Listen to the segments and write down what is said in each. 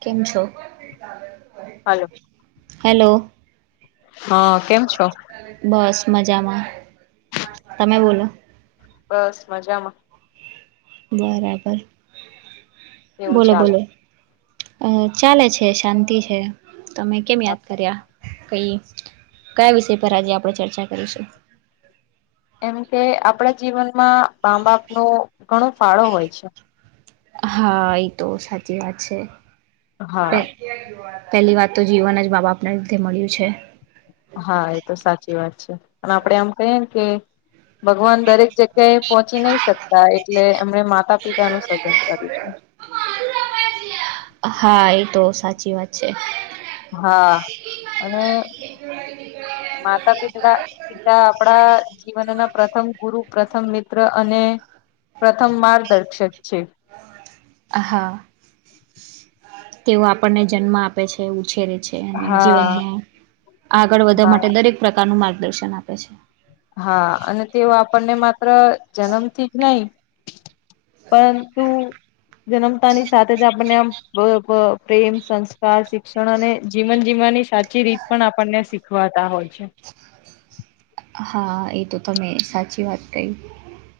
કેમ છો? Hello hello. હા કેમ છો? બસ મજામાં તમે બોલો બસ મજામાં. બરાબર કેવું બોલો ચાલે બોલો અ ચાલે છે, શાંતિ છે, તમે કેમ યાદ કર્યા? કઈ કયા વિષય પર આજે આપણેે ચર્ચા કરીશું. એમ કે આપણા જીવનમાં મામબપનો ઘણો ફાળો હોય છે હા એ તો સાચી વાત છે હા પહેલી વાત તો જીવન જ બા બાપને રીધે મળ્યું છે. હા એ તો સાચી વાત છે અને આપડે આમ કહીયેને કે ભગવાન દરેક જગ્યા એ પહોંચી નહી શકતા એટલે એમને માતા પિતા ન હા એ તો સાચી વાત છે હા અને [unintelligible] માતા પિતા પિતા આપણા જીવનના પ્રથમ ગુરુ પ્રથમ મિત્ર અને પ્રથમ માર્દર્શક છે હહા. તેઓ આપણને જન્મ આપે છે ઉછે રીતે હા જીવન આગળ વધવા માટે હા. દરેક પ્રકારનું માર્ગદર્શન આપે છે. હા અને તેઓ આપણને માત્ર જન્મથી જ નહી પરંતુ જન્મતાની સાથે જ આપને આમ બ પ્રેમ સંસ્કાર શિક્ષણ અને જીવન જીવવાની સાચી રીત પણ આપણને શીખવ વાતા હોય છે. [inaudible] હા એ તો તમે સાચી વાત કહી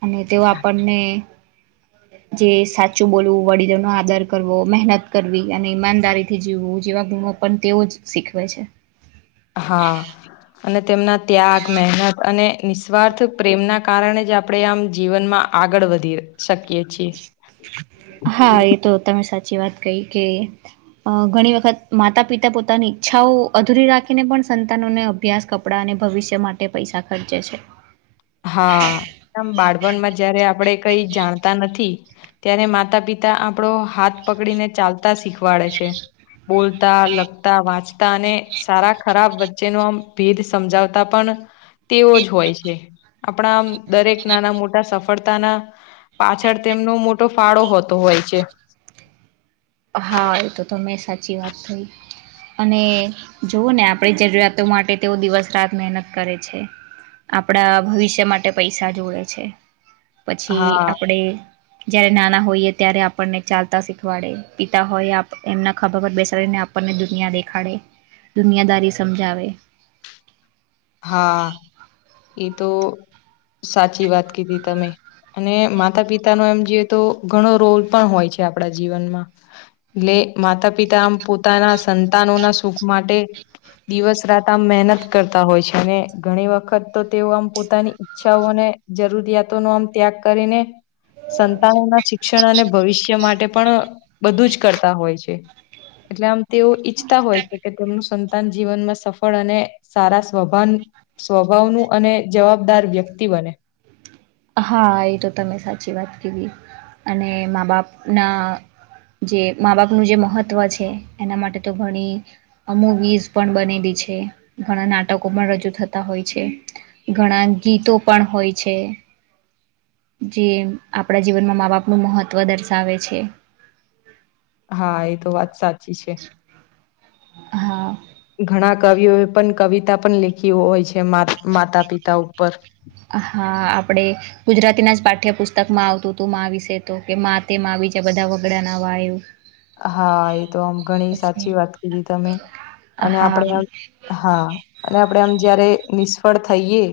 અને તેઓ આપણને જે સાચું બોલવું વડીલોનો આદર કરવો મહેનત કરવી અને ઈમાનદારી થી જીવું જેવા પણ તેઓ જ શીખવે છે. હા અને તેમના ત્યાગ મહેનત અને નિસ્વાર્થ પ્રેમના કારણે જ આપણે આમ જીવનમાં આગળ વધી શકીયએ છીએ. હા એ તો તમે સાચી વાત. ઘણી વખત માતા પિતા પોતાની ઈચ્છાઓ અધૂરી રાખીને પણ સંતાન અભ્યાસ કપડા અને ભવિષ્ય માટે પૈસા ખર્ચે છે. હા એદમ બાળપણમાં જયારે આપડ કઈ જાણતા નથી. ત્યારે માતા પિતા આપણો હાથ પકડીને ચાલતા શીખવાડે છે. બોલતા લખતા વાંચતા અને સારા ખરાબ વચ્ચેનો આમ ભેદ સમજાવતા પણ તેવો જ હોય છે. આપણામ દરેક નાના મોટા સફળતા ના પાછળ તેમનો મોટો ફાળો હોતો હોય છે. હા એ તો ત મેં સાચી વાત થઈ અને જોવ ને આપણી જરૂરિયાતો માટે તેઓ દિવસ રાત મહેનત કરે છે. આપડા ભવિષ્ય માટે પૈસા જોડે છે. પછી હા આપણેે જારે નાના હોઈએ ત્યારે આપણને ચાલતા શીખવાડે પિતા હોય એમના ખભર પર બેસાડીને આપણને દુનિયા દેખાડે દુનિયાદારી સમજાવે. હા એ તો સાચી વાત કીધી તમે. અને માતા પિતા નો એમ જઈએ. તો ઘણો રોલ પણ હોય છે. આપડા જીવનમાં એ માતા-પિતા આમ પોતાના સંતાનો ના સુખ માટે દિવસ રાત આમ મહેનત કરતા હોય છે. અને ઘણી વખત તો તેઓ આમ પોતાની ઈચ્છાઓને જરૂરિયાતો નો આમ ત્યાગ કરીને સંતાનોના શિક્ષણ અને ભવિષ્ય માટે પણ બધું જ કરતા હોય છે. એટલે આમ તેઓ ઈચ્છતા હોય છે. કે તેમનું સંતાન જીવનમાં સફળ અને સારા સ્વભાન સ્વભાવનું અને જવાબદાર વ્યક્તિ બને. હા એ તો તમે સાચી વાત કધી. અને મા બાપના જે મા બાપનું જે મહત્વ છે એના માટે તો ઘણી અમુવીઝ પણ બને. ઘણા નાટકો પણ રજૂ થતા હોય છે. ઘણા ગીતો પણ હોય છે. [unintelligible] જે આપણા જીવનમાં મા બાપનું મહત્વ દર્શાવે છે. હા એ તો વાત સાચી છે. હા. ઘણા કવિઓએ પણ કવિતા પણ લેખ હોય છે. માતા પિતા ઉપર આપ ગુજરાતી ના જ પાઠ્યપુસ્તક માં આવતું હતું. વિશે તો કે મા તે મા બીજા બધા વગડાના વા. ફઇવ હા એ તો આમ ઘણી સાચી વાત કીધી તમે. અને હા આપણેમ હા અને આપડ એમ જયારે નિષ્ફળ થઈએ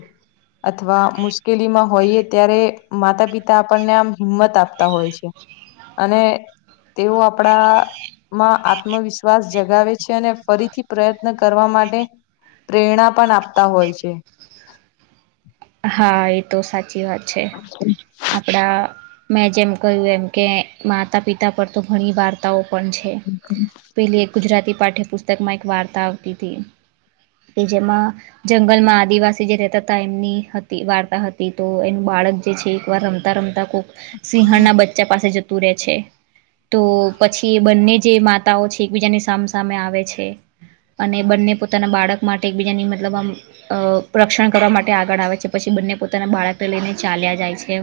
અથવા મુશ્કેલીમાં હોઈએ. ત્યારે માતા પિતા આપણને આમ હિંમત આપતા હોય છે. અને તેઓ આપડામાં આત્મવિશ્વાસ જગ લગાવે છે. અને ફરીથી પ્રયત્ન કરવા માટે પ્રેરણા પણ આપતા હોય છે. હા એ તો સાચી વાત છે. આપડા મેં જેમ કહ્યું એમ કે માતા-પિતા પર તો ઘણી વાર્તાઓ છે. પેલી એક ગુજરાતી પાઠ્યપુસ્તક માં એક વાર્તા આવતી હતી. કે જેમાં જંગલ માં આદિવાસી જે રહેેતા હતા. એમની હતી વાર્તા હતી તો એનું બાળક જે છે. એક વાર રમતા રમતા કોક સિંહણના બચ્ચા પાસે જ ઉતરે છે. તો પછી બંને જે માતાઓ છે. એકબીજાની સામસામે આવે છે. અને બંને પોતાના બાળક માટે એકબીજાની મતલબ આમ રક્ષણ કરવા માટે આગળ આવે છે. પછી બંને પોતાના બાળકને લઈને ચાલ્યા જાય છે.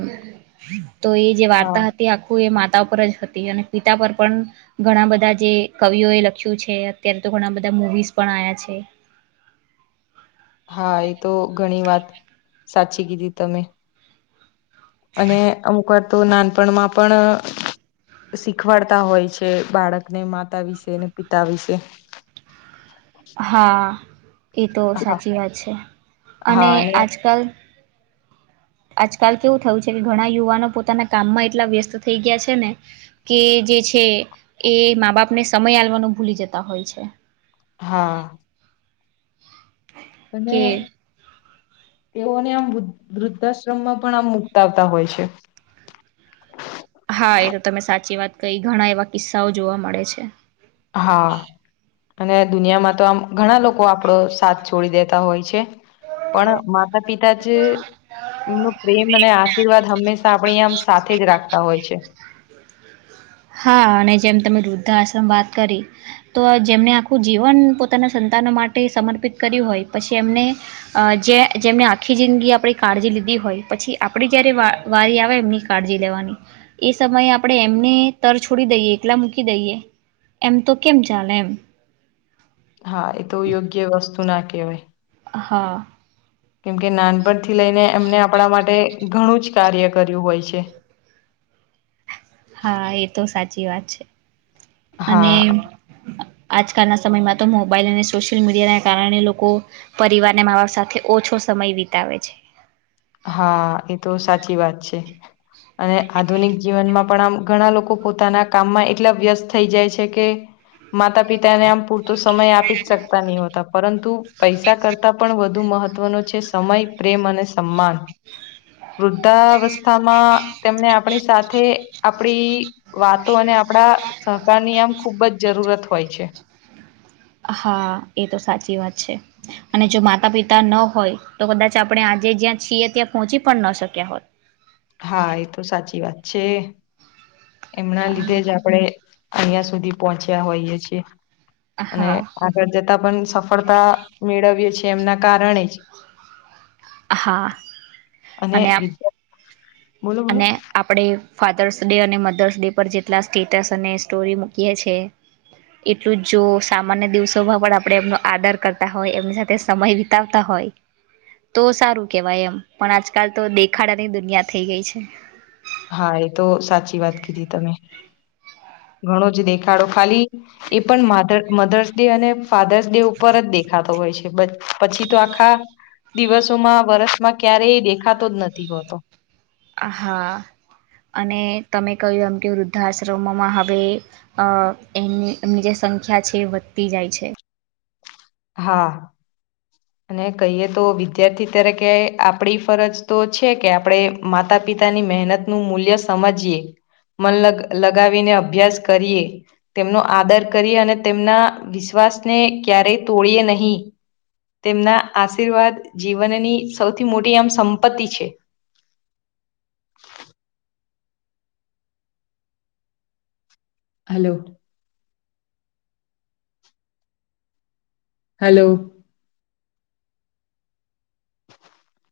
તો એ જે હા વાર્તા હતી આખું એ મા પિતા પર જ હતી. અને પિતા પર પણ ઘણા બધા જે કવિઓ એ લખ્યું છે. અત્યારે તો ઘણા બધા મુવીઝ પણ આવ્યા છે. હા એ તો ઘણી વાત સાચી કીધી તમે. અને અમુક વા તો નાનપણમાં પણ શીખવાડતા હોય છે. બાળકને માતા વિશે ને પિતા વિશે. હા એ તો હા સાચી વાત છે. અને આજકાલ આજકાલ કેવું થયું છે. કે ઘણા યુવાનો પોતાના કામમાં એટલા વ્યસ્ત થઈ ગયા છે. ને કે જે છે. એ મા બાપ ને સમયાલવાનો ભૂલી જતા હોય છે. હા. અને કે તેઓને આમ વૃદ્ધ વૃદ્ધાશ્રમમાં પણ આમ મુક્તવતા હોય છે હા એ તો તમે સાચી વાત કહી ઘણા એવા કિસ્સાઓ જોવા મળે છે હા અને દુનિયામાં તો આમ ઘણા લોકો આપડો સાથ છોડી દેતા હોય છે પણ માતા પિતા જે એમનો પ્રેમ અને આશીર્વાદ હંમેશા આપણીમ સાથે જ રાખતા હોય છે હા અને જેમ તમે વૃદ્ધા આશ્રમ વાત કરી તો જેમને આખું જીવન પોતાના સંતા માટે સમર્પિત કર્યું હોય પછી એમને અ જે જેમને આખી જિંદગી આપણી કાળજી લીધી હોય પછી આપે જયારે વવારી આવે એમની કાળજી લેવાની એ સમયે આપણે એમને તર છોડી દઈએ એકલા મૂકી દઈએ એમ તો કેમ ચાલે એમ હા એ તો યોગ્ય વસ્તુ ના કહેવાય હા કેમકે નાનપણથી લઈને એમને આપણા માટે ઘણું જ કાર્ય કર્યું હોય છે અ [inaudible] હા એતો સાચી વાત છે અને હા આજકાલના સમયમાં તો મોબાઈલ અને સોશિયલ મીડિયાના કારણે લોકો પરિવાર અને મા બાપ સાથે ઓછો સમય વિતાવે છે હા એ તો સાચી વાત છે અને આધુનિક જીવનમાં પણ આમ ઘણા લોકો પોતાના કામમાં એટલા વ્યસ્ત થઈ જાય છે કે માતા પિતાને આમ પૂરતો સમય આપી જ શકતા નહી હોતા પરંતુ પૈસા કરતા પણ વધુ વધુ મહત્વનો છે સમય પ્રેમ અને સમ્માન વૃદ્ધાવસ્થામાં તેમને આપણી સાથે આપડી વાતો અને આપડા સહકારની આમ ખુબ જ જરૂરત હોય છે હા એ તો સાચી વાત છે અને જો માતા પિતા ન હોય તો કદાચ આપણે આજ આજે જ્યાં છીએ ત્યાં પહોંચી પણ ન શક્યા હોત હા એતો સાચી વાત છે એમના લીધે જ આપડે અહીંયા સુધી પહોંચ્યા હોઈએ છીએ અને હા આગળ જતા પણ સફળતા મેળવીએે છીએ એમના કારણે જ હા અને બોલો બોલો અને આપડે ફાથર્સ ડે અને મધરસ ડે પર જેટલા સ્ટેટસ અને સ્ટોરી મૂકીય છે એટલું જો સામાન્ય દિવસોમાં પણ આપણે એમનો આદર કરતા હોય એમની સાથે સમય વિતાવતા હોય તો સારું કેવાય એમ પણ આજકાલ તો દેખાડાની દુનિયા થઈ ગઈ છે હા એ તો સાચી વાત કીધી તમે ઘણો જ દેખાડો ખાલી એ પણ માધર મધર્સ ડે અને ફાધર્સ ડે ઉપર જ દેખાતો હોય છે બ પછી તો આખા દિવસોમાં વરષમાં ક્યારેય દેખાતો જ નથી હોતો હા અને તમે કહ્યું એમ કે વૃદ્ધાશ્રમમાં હવે અ એમની એમની જે સંખ્યા છે એ વધતી જાય છે હા અને કહીએ તો વિદ્યાર્થી તરીકે આપડી ફરજ તો છે કે આપણે માતા પિતા પીતાની મહેનત નું મૂલ્ય સમજીએ મન લગાવીને અભ્યાસ કરીએ તેમનો આદર કરીએ અને તેમના વિશ્વાસ ને ક્યારેય તોડીએ નહીં હ [inaudible] તેમના આશીર્વાદ જીવનની સૌથી મોટી આમ સંપત્તિ છે [inaudible] હલો હલો